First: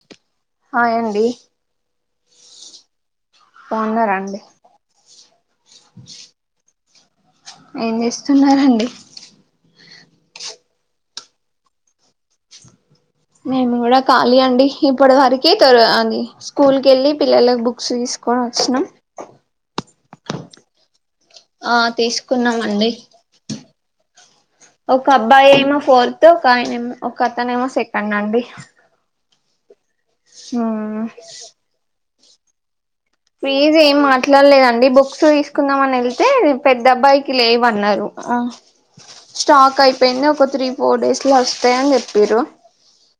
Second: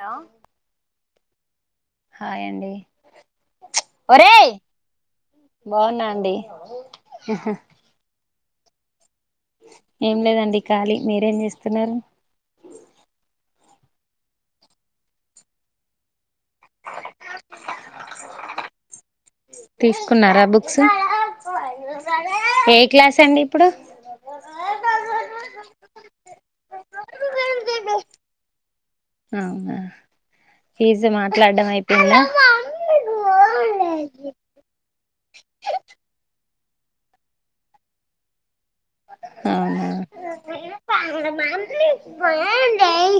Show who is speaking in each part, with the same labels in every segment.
Speaker 1: Hello
Speaker 2: hi అండి
Speaker 1: hi అండి
Speaker 2: బాగున్నారా అండి
Speaker 1: ఒరేయ్ బాగున్నా అండి హ
Speaker 2: ఏం చేస్తున్నారండి
Speaker 1: ఏం లేదండి ఖాలీ మీరేం చేస్తున్నారు
Speaker 2: నేను గూడా ఖాళీ అండి ఇప్పటి వరక తరు అది స్కూల్కి ఎళ్ళి పిల్లలకు బుక్స్ తీసుకొని వచ్చినాం
Speaker 1: తీసుకున్నారా బుక్స్
Speaker 2: ఆ తీసుకున్నాం
Speaker 1: ఏ
Speaker 2: అండి
Speaker 1: క్లాస్ అండి ఇప్పుడు
Speaker 2: ఒక అబ్బాయి ఏమో ఫోర్త్ ఒక యాన ఏమో ఒక అత్తనే ఏమో సెకండ్ అండి
Speaker 1: అవునా ఫీజు మాట్లాడడం అయిపోయిందా
Speaker 2: ప్లీజ్ ఏం మాట్లాడలేదండి బుక్స్ తీసుకుందాం అని ఎళ్తే పెద్ద అబ్బాయికి లేవన్నారు అ స్టాక్
Speaker 1: అవునా
Speaker 2: అయిపోయింది ఒక త్రీ ఫోర్ డేస్లో వస్తాయిని చెప్పిరు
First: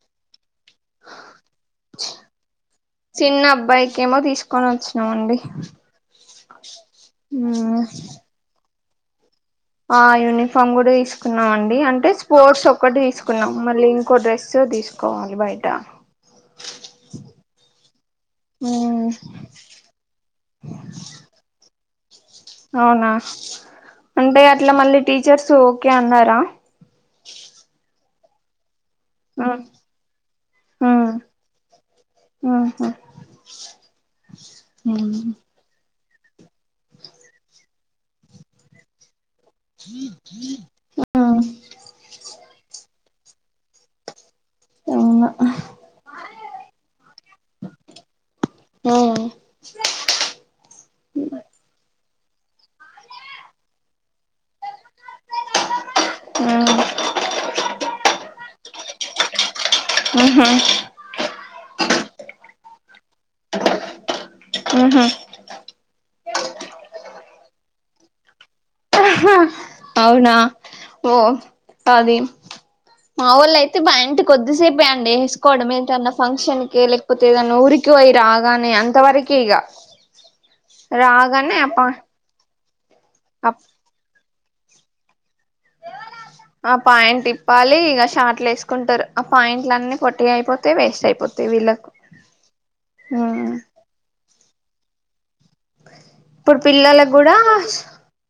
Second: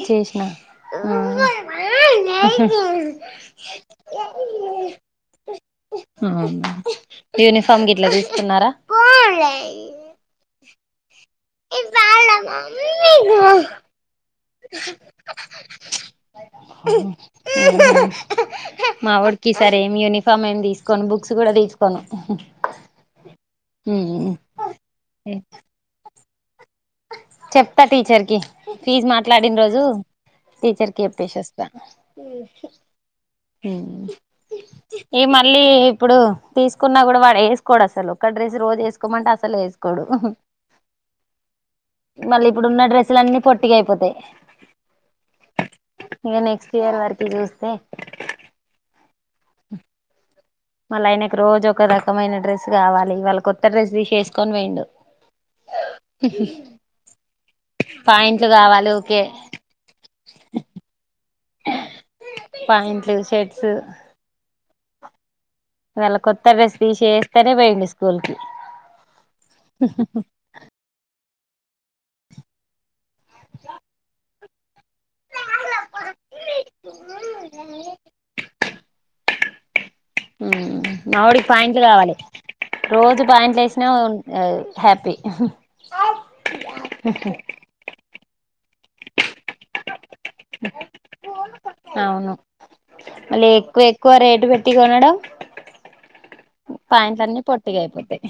Speaker 1: చేసినా అ హ
Speaker 2: చిన్న అబ్బాయికిమో తీసుకొని వచ్చినామండి
Speaker 1: యూనిఫార్మ్ గిట్లా తీస్తున్నారా
Speaker 2: ఆ యునిఫార్మ్ గూడా తీస్ తీసుకున్నాం అండి అంటే స్పోర్ట్స్ ఒక్కటి తీసుకున్నాం మళ్ళీ ఇంకో డ్రెస్ తీసుకోవాలి బయట
Speaker 1: మా వోడికిస ఏ యూనిఫామ్ ఏమి తీసుకోను బుక్స్ గూడా తీసుకో తను
Speaker 2: అవునా అంటే అట్లా మళ్ళీ టీచర్స్ ఓకే అన్నారా
Speaker 1: చెప్తా టీచర్ కి ఫీజ్ మాట్లాడిన రోజు టీచర్ కి చెప్పేసి ఒస్తా ఏ మని మళ్లి ఇప్పుడు తీసుకున్నా గూడా వాడు వేసుకోడు అసలు ఒక్కడ్రస్ రోజు ఎసుకో ఎసుక్కో మంటే అసలు ఎసుకోడు మళ్ళీ ఇప్పుడున్న డ్రెస్సులు అన్నీ పొట్టి అయిపోతాయి
Speaker 2: అవునా
Speaker 1: ఇగా నెక్స్ట్ ఇయర్ వరకి చూస్తే హ మళ్ళీ ఆయనకి రోజు ఒక రకమైన డ్రెస్ గావాలి వాళ్ళ కొత్త డ్రెస్ తీసేసుకొని పోయిండు
Speaker 2: ఎ లచ్చమ్మా
Speaker 1: పాఇంట్లు గావాలి ఉకే
Speaker 2: ఉహ
Speaker 1: పాంట్లు షర్ట్స్
Speaker 2: ఉహు
Speaker 1: ఇవళ్ళ కొత్త డ్రెస్ తీసేస్తానే పోయిండు స్కూల్ కి
Speaker 2: అవునా ఓ అది మా వాళ్ళ అయితే మా వొళ్ళు ఐతే కొద్దిసేపేండి వేసుకోవడం ఏంటన్నా ఫంక్షన్ కి లేక్ పోతేదానా ఊరికి పోయి రాగానే అంతవరకు ఇక
Speaker 1: ఊ మావోడికి పాయింట్లు కావాలి రోజు
Speaker 2: అప్
Speaker 1: పాయింట్లు వేసి నోన్ ఆ హ్యాపీ
Speaker 2: ఆ పాయింట్ ఇప్పాలి ఇక షార్ట్లు వేసుకుంటారు ఆ పాయింట్లన్ని పోటీ అయిపోతయ్ వేస్ట్ అయిపోతయ్ వీళ్ళకు
Speaker 1: అవును
Speaker 2: ఊ
Speaker 1: మళ్ళీ ఎక్కువ ఎక్కువ రేటు పెట్టి కొనడం
Speaker 2: ఇప్పుడు పిల్లలకు
Speaker 1: పాయింట్ల
Speaker 2: కూడా
Speaker 1: అన్ని పొట్టిగా అయిపోతాయి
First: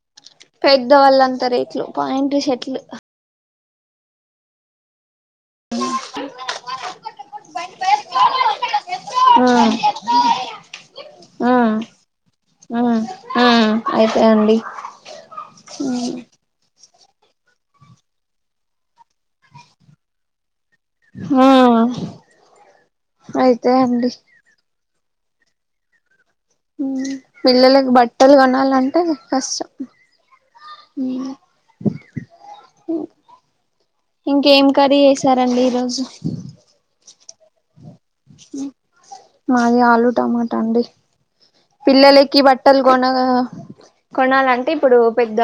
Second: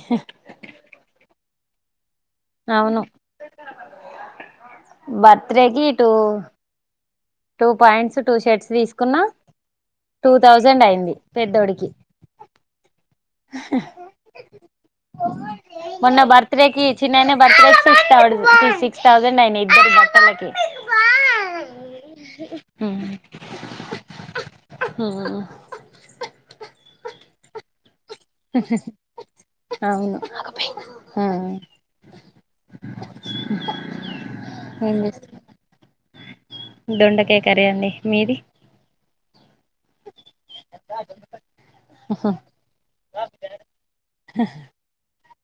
Speaker 2: పెద్ద వాళ్ళంతా రేట్లు పాయింట్ షెట్లు
Speaker 1: అవును బర్త్డే గీటు టూ పాయింట్స్ టూ షర్ట్స్ తీసుకున్న
Speaker 2: మ్మ్
Speaker 1: టూ థౌజండ్ అయింది పెద్దోడికి
Speaker 2: ఆ ఆ అయితయ్ అండి ఆ
Speaker 1: బర్త్ డే కి చిన్నయినా బర్తేకి సి సిక్స్ థౌసండ్ అయిన ఇద్దరు బట్టలకి
Speaker 2: ఆ అయితయ్ అండి
Speaker 1: ఊ
Speaker 2: ఊ పిల్లలకు బట్టలు కొనాలంటే కష్టం
Speaker 1: అవును ఆ ఆ
Speaker 2: ఇంకేం కర్రీ చేసారండి ఈ రోజు
Speaker 1: దొండకాయ కరీ అండి మీది
Speaker 2: మాది ఆలు టమాటా అండి పిల్లలకి బట్టలు కొనా కొనాలంటే ఇప్పుడు పెద్ద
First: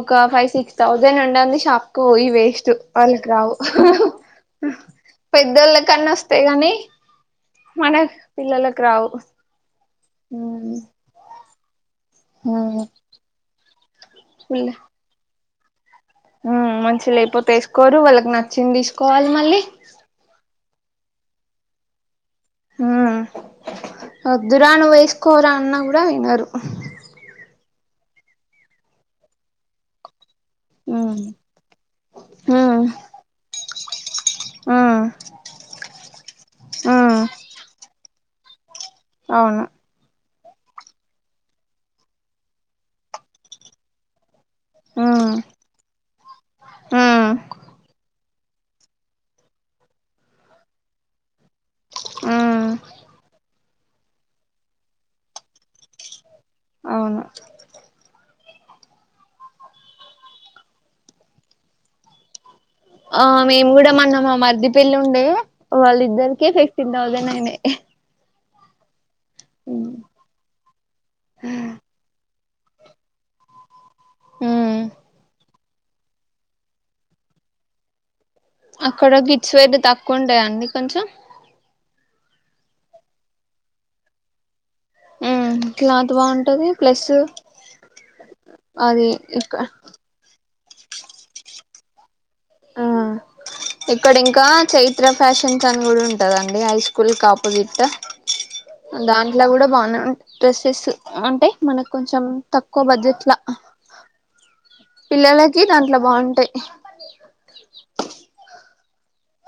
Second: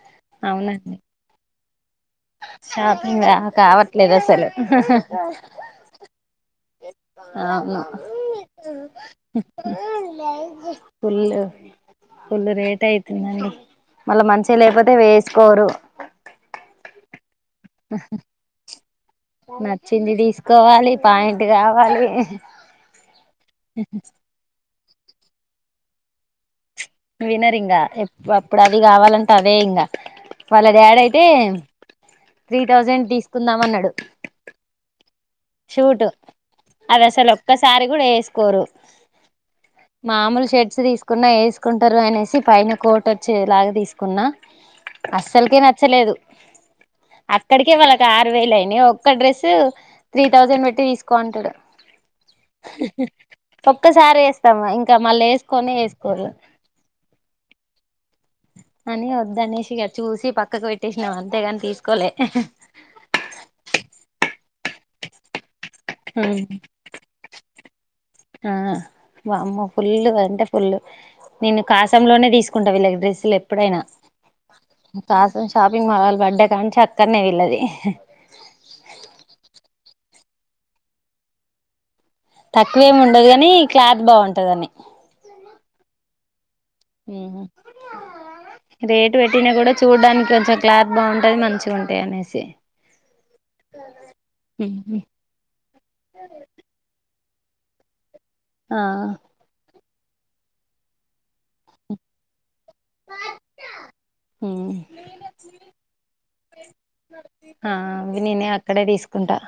Speaker 2: ఒక ఫైవ్ సిక్స్
Speaker 1: అవునండి
Speaker 2: థౌజండ్ ఉండంది షాప్ కోయి వేస్ట్
Speaker 1: షాపింగ్
Speaker 2: వాళ్ళకి రావు
Speaker 1: కావట్లేదు అసలు
Speaker 2: పెద్దోళ్ళ కన్నా వస్తాయి గాని
Speaker 1: అవును
Speaker 2: మనకు పిల్లలకు రావు ఉమ్
Speaker 1: ఫుల్ ఫుల్ రేట్ అయితుందండి మళ్ళా మంచిగా లేకపోతే వేసుకోరు
Speaker 2: ఊ మంచి లేకపోతే వేసుకోరు వాళ్ళకి నచ్చింది తీసుకోవాలి మళ్ళీ
Speaker 1: చింది తీసుకోవాలి పాయింట్ కావాలి
Speaker 2: ఉమ్ వద్దురా నువ్ వేసుకోవురా అన్న కూడా వినరు
Speaker 1: వినర్ ఇంకా ఎప్ అప్పుడు అది కావాలంటే అదే ఇంకా వాళ్ళ డాడి అయితే
Speaker 2: ఉమ్
Speaker 1: త్రీ థౌజండ్ తీసుకుందాం అన్నాడు
Speaker 2: ఆ
Speaker 1: షూట్ అది అసలు ఒక్కసారి కూడా వేసుకోరు
Speaker 2: అవును
Speaker 1: మామూలు షెడ్స్ తీసుకున్నా వేసుకుంటారు అనేసి పైన కోట్ వచ్చేలాగా తీసుకున్నా
Speaker 2: ఉమ్
Speaker 1: అస్సలుకే నచ్చలేదు
Speaker 2: ఉమ్
Speaker 1: అక్కడికే వాళ్ళ కా రు వేలయినయ్ ఒక్క డ్రెస్ త్రీ థౌజండ్ పెట్టి తీసుకో అంటడు
Speaker 2: ఉమ్
Speaker 1: ఒక్కసారి వేస్తాము ఇంకా మళ్ళా వేసుకొని వేసుకోరు
Speaker 2: అవును
Speaker 1: అని వద్దనేసిగా ఇగ చూసి పక్కకు పెట్టేసినాం అంతేగాని తీసుకోలే
Speaker 2: ఆ మేము కూడా మన్న మా మరిది పెళ్లి ఉండే వాళ్ళిద్దరిక ఫిఫ్టీన్ థౌసండ్ ఐనయ్
Speaker 1: ఆ వామ్మో ఫుల్ అంటే ఫుల్ నేను కాసం లోనే తీసు. కుంటా వీళ్ళకు డ్రస్సులేప్పుడైనా కాసం. షాపింగ్ మాలల్ పడ్డ కాంచి అక్కనే వీళ్ళది.
Speaker 2: అక్కడ గిట్చ్స్ వేడ్ తక్కువ ఉంటాయండి కొంచం.
Speaker 1: తక్కువేమ్ ఉండదు గని క్లాత్ బాగుంటందని.
Speaker 2: ఉమ్ క్లాత్ బాగుంటది ప్లసూ అది
Speaker 1: రేటు పెట్టినా
Speaker 2: ఇక్క.
Speaker 1: కూడా చూడ్డానికి కొంచం క్లాత్ బాగుంటుంది మంచిగుంటయ్ అనేసి.
Speaker 2: ఆ ఇక్కడ ఇంకా
Speaker 1: ఉహు
Speaker 2: చైత్రం. ఫ్యాషన్స్న్ కంగ ఉంటందండి హై స్కూల్ కా పోజిట్దా
Speaker 1: ఆ
Speaker 2: దానికి. ఇలా కూడా బాగనే డ్రెస్సెస్ అంటే మనకు కొంచం త క్కో బజేట్ల. పిల్లలకి దాంట్లో బాగుంటయ్.
Speaker 1: ఆ అవి నేనే అక్కడే తీసుకుంటా.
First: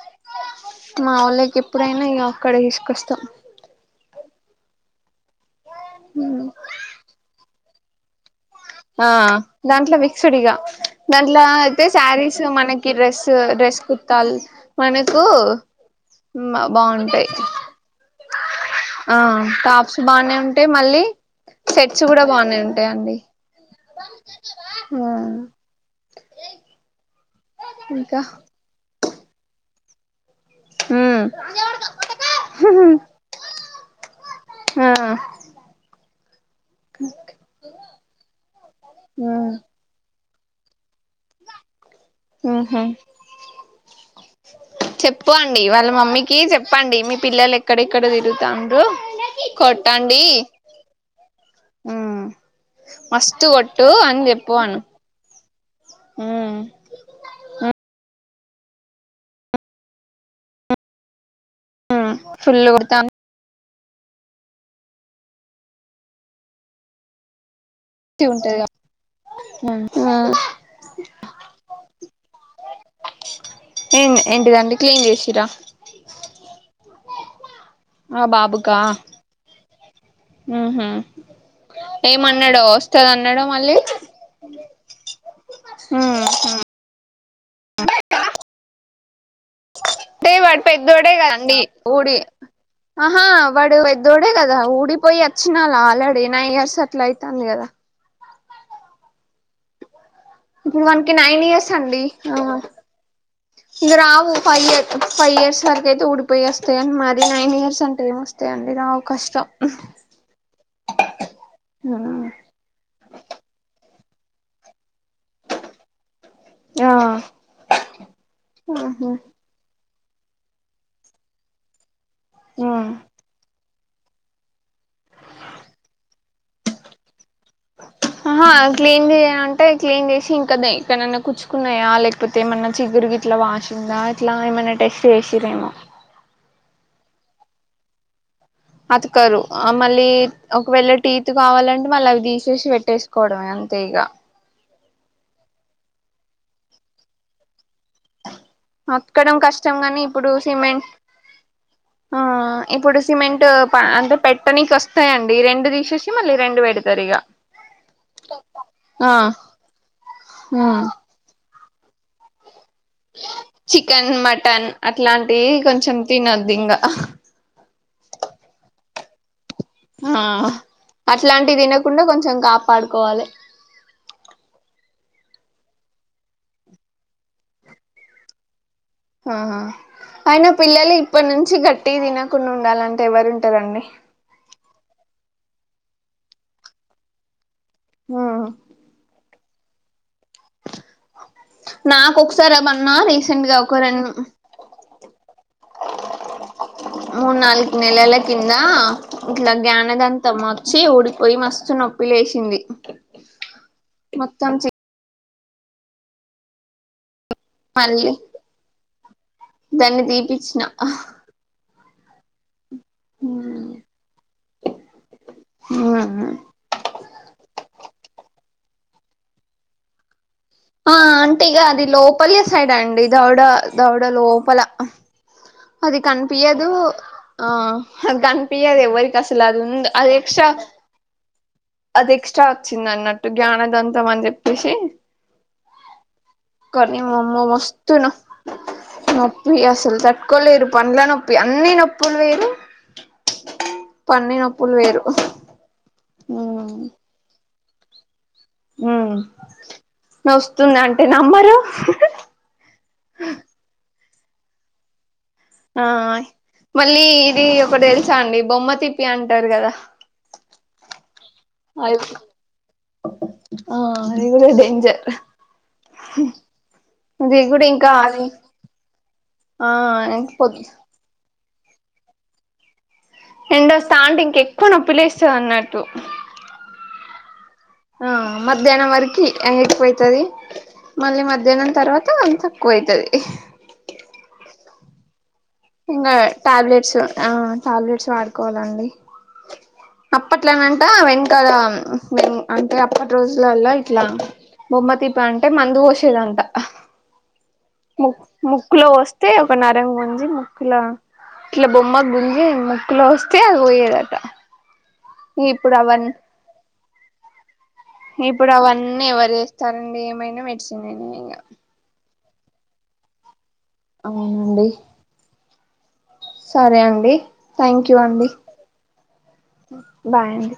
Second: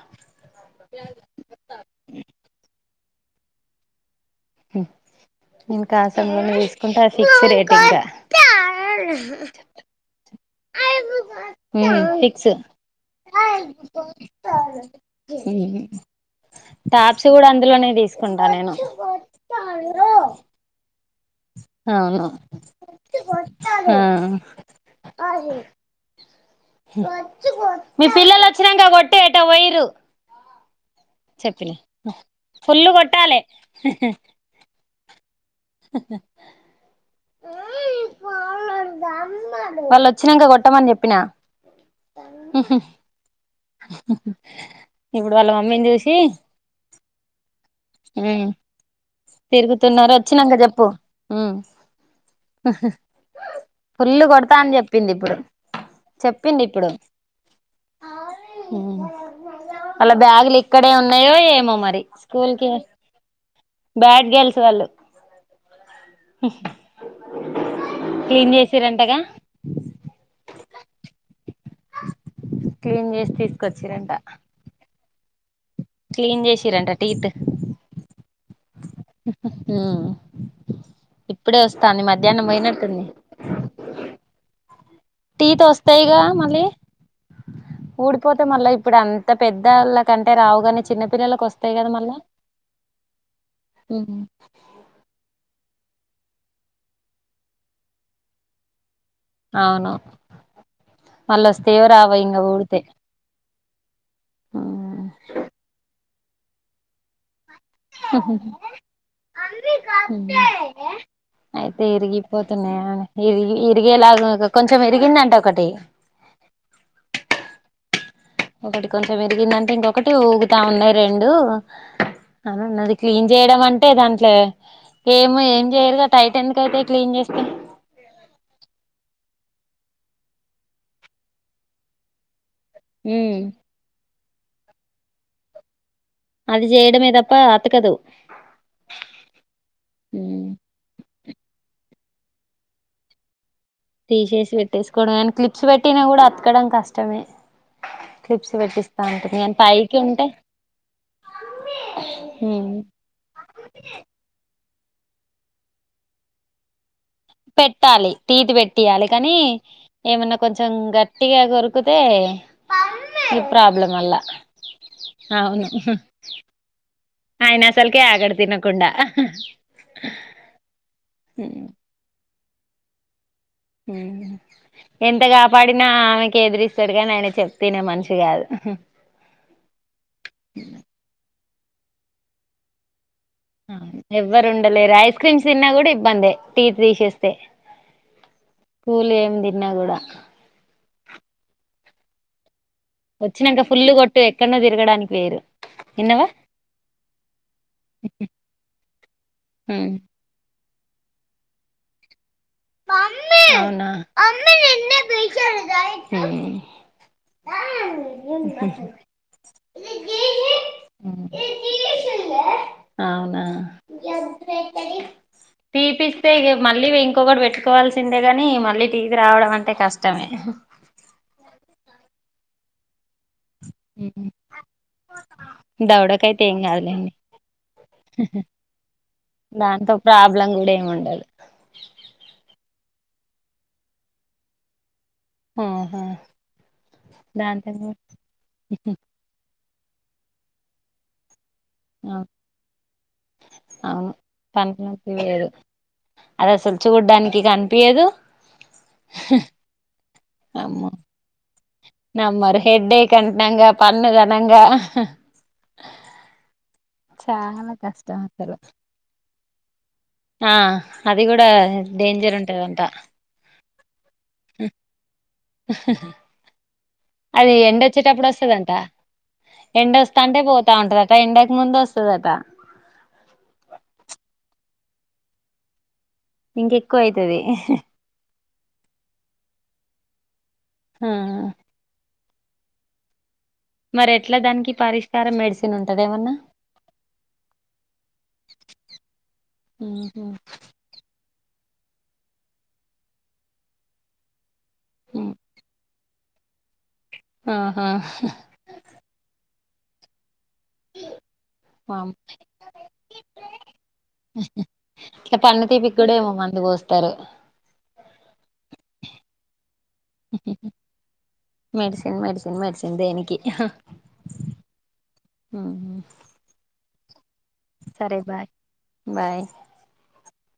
Speaker 2: మా వోళ్ళకేప్పుడైనా ఇగ అక్కడ తీసుకొస్తాం.
Speaker 1: నేను కాసం లనే తీసుకుంటా ఫిక్స్ రేటింగ్గా.
Speaker 2: ఆ దాంట్ల విక్సుడిగా. దట్ల అయితే
Speaker 1: ఉమ్
Speaker 2: శారీస్
Speaker 1: ఫిక్స్
Speaker 2: మనకి డ్రెస్సు డ్రెస్ కుర్తల్.
Speaker 1: ఉహు.
Speaker 2: బాగుంటాయి
Speaker 1: టాప్స్ గూడా అందులోనే దిసుకుంటా నేను.
Speaker 2: అంటే మళ్ళీ సెట్స్ గూడా
Speaker 1: అవును
Speaker 2: బాగనే ఉంటాయిండి.
Speaker 1: ఆ
Speaker 2: ఉమ్.
Speaker 1: మీ
Speaker 2: ఇంకా
Speaker 1: పిల్లలు అచ్చినక్క కొట్టు ఏటో వేయిర్రు.
Speaker 2: ఉమ్.
Speaker 1: చెప్పిన ఫుల్లు కొట్టాలే.
Speaker 2: ఆ. అ.
Speaker 1: వాళ్ళు లోచ్చినాక్క కొట్టమని జేప్పినా.
Speaker 2: ఉహు. చెప్పో
Speaker 1: ఇప్పుడు
Speaker 2: అండి వాళ్ళ
Speaker 1: మమ్మీని చూసి
Speaker 2: మమ్మీకి చెప్పండి మీ పిల్లలు ఎక్కడెక్కడో
Speaker 1: ఉమ్
Speaker 2: తిరుగుతండ్రు. కొట్టాడి.
Speaker 1: జేప్పు హు
Speaker 2: మస్తు కొట్టు అని
Speaker 1: ఫుల్లు
Speaker 2: చెప్పు
Speaker 1: గోడతా అని
Speaker 2: అను
Speaker 1: జేప్. చెప్పిందిప్పుడు
Speaker 2: ఉమ్
Speaker 1: చెప్పిందిప్పుడు.
Speaker 2: ఉ
Speaker 1: అల్లా బ్యాగులు ఇక్కడే ఉన్నాయో ఏమో మరి. స్కూల్ కి
Speaker 2: ఫుల్లు కొడుతాన్.
Speaker 1: బ్యాడ్ గెలిసు వాళ్ళు.
Speaker 2: ఉట్టి
Speaker 1: క్లీన్
Speaker 2: ఉంటది ఇగ
Speaker 1: చేసిరంటగా
Speaker 2: ఉమ్.
Speaker 1: క్లీన్ చేసి
Speaker 2: ఏ
Speaker 1: తీసుకొచ్చిరంట
Speaker 2: ఎంటి దండీ క్లీన్ జీషింర్రా.
Speaker 1: క్లీన్ జీషింరంట టీతూ.
Speaker 2: ఆ బాబుకా.
Speaker 1: హు హు ఊ.
Speaker 2: ఉహు ఏమన్నాడో
Speaker 1: పోయినట్టుంది
Speaker 2: ఓస్తదన్నాదో మళ్ళీ.
Speaker 1: టీత్ ఓస్తాయిగా మళ్ళీ ఊడిపోతే మళ్ళీ ఇప్పుడు అంత పెద్దళ్ళ.
Speaker 2: అంటే
Speaker 1: కంటే
Speaker 2: వాడు
Speaker 1: రావుగాని
Speaker 2: పెద్దోడే
Speaker 1: చిన్నపిల్లలకు
Speaker 2: కదండి
Speaker 1: వస్తాయి కదా మళ్ళా
Speaker 2: ఊడి. అహా వాడు పెద్దోడె దా ఊడిపోయ్యె చ్చినల్ల ఆల్రెడీ నైన్ ఇయర్స్ అట్ల అయితాంది గదా
Speaker 1: అవును
Speaker 2: ఇప్పుడు వానికి నైన్
Speaker 1: మళ్ళ
Speaker 2: ఇయర్స్
Speaker 1: వస్తాయో
Speaker 2: అండి
Speaker 1: రావో ఇంగ
Speaker 2: ఆహ
Speaker 1: ఊడితే
Speaker 2: ఇంగ రావు ఫై ఇయ్యర్ ఫైవ్ ఇయర్స్ వరకైతే ఊడిపోయ్యెస్తయని మరి నైన్ ఇయర్స్ అంటే
Speaker 1: ఉహు హు
Speaker 2: ఏమొస్తాయండి రావు కష్టం
Speaker 1: హూ ఐతే ఇరిగిపో తున్నాయా అన్య ఇరిగి ఇరిగేలాగా కొంచెం ఇరిగిందంట ఒకటి
Speaker 2: ఆ
Speaker 1: ఒగటి
Speaker 2: ఆహా
Speaker 1: కొంచెం ఎరిగిందంటే ఇంగొకటి ఊగుతా ఉన్నాయచ రెండు అన్నది క్లీన్ జేయడం అంటే దాంట్లో ఏమి ఏం జెయ్యరు గా టైటెందుకైతాయ్ క్లీన్ జేస్తెను
Speaker 2: ఆహ క్లీన్ జెయ్యంమంటే క్లీన్ జేసి ఇంకా దై ఎక్కనన్న కచ్చుకున్నాయా లేక్ పోతే ఏమన్నా చిగురు గిట్లా
Speaker 1: ఉమ్
Speaker 2: వాషిందా ఇట్లా ఏమైన్నా టెస్టు జేసిర్రేమో
Speaker 1: అది జేయడమే దప్పా అతకదు
Speaker 2: అతుక్రోరు ఆ మళ్ళీ
Speaker 1: ఉమ్
Speaker 2: ఒకవేళ టీత్ కావాలంటే మళ్ళీ అవి దీషేసి వెట్టేస్కోవడమే అంతే ఇగ
Speaker 1: తీషేసి వెట్టేస్కోవడమె అనీ క్లిప్స్ వెట్టినా గూడా అతకడం కష్టమే క్లిప్స్ వెట్టి
Speaker 2: అత్కడం కష్టం గానీ ఇప్పుడు సిమెం ఆ
Speaker 1: ఉమ్
Speaker 2: ఇప్పుడు సిమెంటు ప ఆంటే పెట్టనీకి వస్తయండి రెండు దీషేసి మళ్ళీ రెండు వెడుతారు ఇగ
Speaker 1: పెట్టాలి టీతు వెట్టియాలె
Speaker 2: ఆ
Speaker 1: కానీ ఏమన్నా కొంచెం గ ట్టిగా గొరుకుతే
Speaker 2: చికెన్ మటన్ అట్లాంటివి
Speaker 1: అవును
Speaker 2: కొంచెం తినొద్దింగ
Speaker 1: ఆయన అస్సల్కే ఆగడు తినకుండా
Speaker 2: ఆ అట్లాంటివి తినకుండా కొంచెం కాపాడుకోవాలె
Speaker 1: ఊ ఎంత గాపాడినా నాకే ఎదురిస్తాడుగాని ఆయన చెప్తే ఇనే మన్షి గాదు
Speaker 2: ఆహా ఐనా పిల్లలు ఇప్పన్నుంచి గట్టివి దినకుండా ఉండాలంటే ఎవరుం
Speaker 1: అవున్ ఎవ్వరుండలేరు ఐస్ క్రీమ్స్ దిన్నా గూడ ఇబ్బందే టీత్ దీసేస్తే
Speaker 2: ఆ
Speaker 1: కూలేమ్ దిన్నా గూడా
Speaker 2: నాకొసార మన్నా రీసెంట్ గా
Speaker 1: వచ్చినాక
Speaker 2: ఒక
Speaker 1: ఫుల్
Speaker 2: రెండు
Speaker 1: కొట్టు ఎక్కడనో తిరగడానికి వేరు విన్నవా
Speaker 2: మూన్ నాల్గు నెలల కింద ఇట్లా జ్ఞాన దం తం మచ్చి ఊడిపొయ్యి మస్తు నొప్పి లే షింది
Speaker 1: అవునా ఊ
Speaker 2: పళ్ళీ దాన్ని తీపిచ్చ్నా
Speaker 1: ఏ ఇన్న స అవునా తీపిస్తే
Speaker 2: ఉహు
Speaker 1: ఇగ మళ్ళీ వె ఇంకొగటి వె ట్టుకోవాల్సిందే గాని మళ్ళీ టీజ్డ్ రావడం అంటే కష్టమే
Speaker 2: ఆ అంటే ఇగ అది లోపలి సైడండి దౌడ దౌడ లోపల అది
Speaker 1: దవడకైతే
Speaker 2: కన్పియ్య
Speaker 1: ఏం
Speaker 2: దు
Speaker 1: కాదులేండి
Speaker 2: ఆ గన్పియ్యద్ ఎవ్వరికి అసలు అది ఉందు అది ఎక్స్ట్రా
Speaker 1: తాడు
Speaker 2: అది ఎక్స్ట్రా వొచ్చింది అన్నట్టు జ్ఞాన దంతం అన్ జెప్పేసి
Speaker 1: ఆహా
Speaker 2: కానీ వోమ్మో
Speaker 1: దాంతో
Speaker 2: మస్తు నొ నొప్పి అస్సల్ దట్ కోలేరు పండ్ల నొప్పి అన్నీ నొప్ ప్పుల్ వేరు పన్ని నొప్పుల్ వేరు
Speaker 1: అదస్సల్ చూడ్డానికి గన్పియ్యదు
Speaker 2: ఉ వస్తుంది అంటే నమ్మరు హ్ హ్
Speaker 1: మరి హెడేక్ కంటంగా పన్నుఘనంగా
Speaker 2: ఆ మళ్ళీ ఇది
Speaker 1: చాలా
Speaker 2: ఒకటి తెలుసా
Speaker 1: కష్టం
Speaker 2: అండి
Speaker 1: అసలు
Speaker 2: బొమ్మ తిప్పి అంటారు కదా
Speaker 1: ఆ అది కూడా
Speaker 2: అది
Speaker 1: డేంజర్ ఉంటదంట
Speaker 2: ఆ అది కూడా డేంజర్
Speaker 1: హ హ అది
Speaker 2: కూడా
Speaker 1: ఎండ
Speaker 2: ఇంకా అది
Speaker 1: వచ్చేటప్పుడు వస్తదంట
Speaker 2: ఆ
Speaker 1: ఎండ వస్తాంటే
Speaker 2: పొద్
Speaker 1: పోతా ఉంటది ఎండకు ముందు వస్తదట
Speaker 2: ఎండ వస్తాంటే ఇంకెక్కువ నొప్పిలేస్తది అన్నట్టు
Speaker 1: ఇంకెక్కువ అయితది
Speaker 2: ఆ మధ్యాహ్నం వరకి ఎండ ఎక్కువైతది
Speaker 1: ఆ
Speaker 2: మళ్ళీ మధ్యాహ్నం తర్వాత అ తక్కువయితది
Speaker 1: మరి ఎట్లా దానికి పరిష్కారం మెడి
Speaker 2: ఇంకా టాబ్లెట్స్ ఆ టాబ్లెట్స్ వాడుకోవాలండి
Speaker 1: ఉహు
Speaker 2: ఇంట్లోనంట వెనకాల వె అంటే అప్పటి రోజులల ఇట్లా బొమ్మ దీప అంటే మందు పోషేదంట
Speaker 1: ఆహా
Speaker 2: ముక్ ముక్కులో వస్తే ఒక నరం గుంజి ముక్కులా ఇట్లా బొమ్మకు
Speaker 1: వామ్మో
Speaker 2: గుంజి ముక్కుల వస్తే అది పోయేదట
Speaker 1: పన్ను
Speaker 2: ఇప్పుడు
Speaker 1: తీపి
Speaker 2: అవన్నీ
Speaker 1: కూడా మందు పోసి తరు
Speaker 2: ఇప్పుడు అవన్నీ ఎవరు చేస్తారండి ఏమైనా మెడిసినే ఇంక
Speaker 1: మెడిసిన్ మెడిసిన్ మెడిసిన్ దేనికి
Speaker 2: అవునండి
Speaker 1: ఆ
Speaker 2: సరే అండి థ్యాంక్ యూ
Speaker 1: సరే
Speaker 2: అండి
Speaker 1: బాయ్ బాయ్
Speaker 2: బాయ్ అండి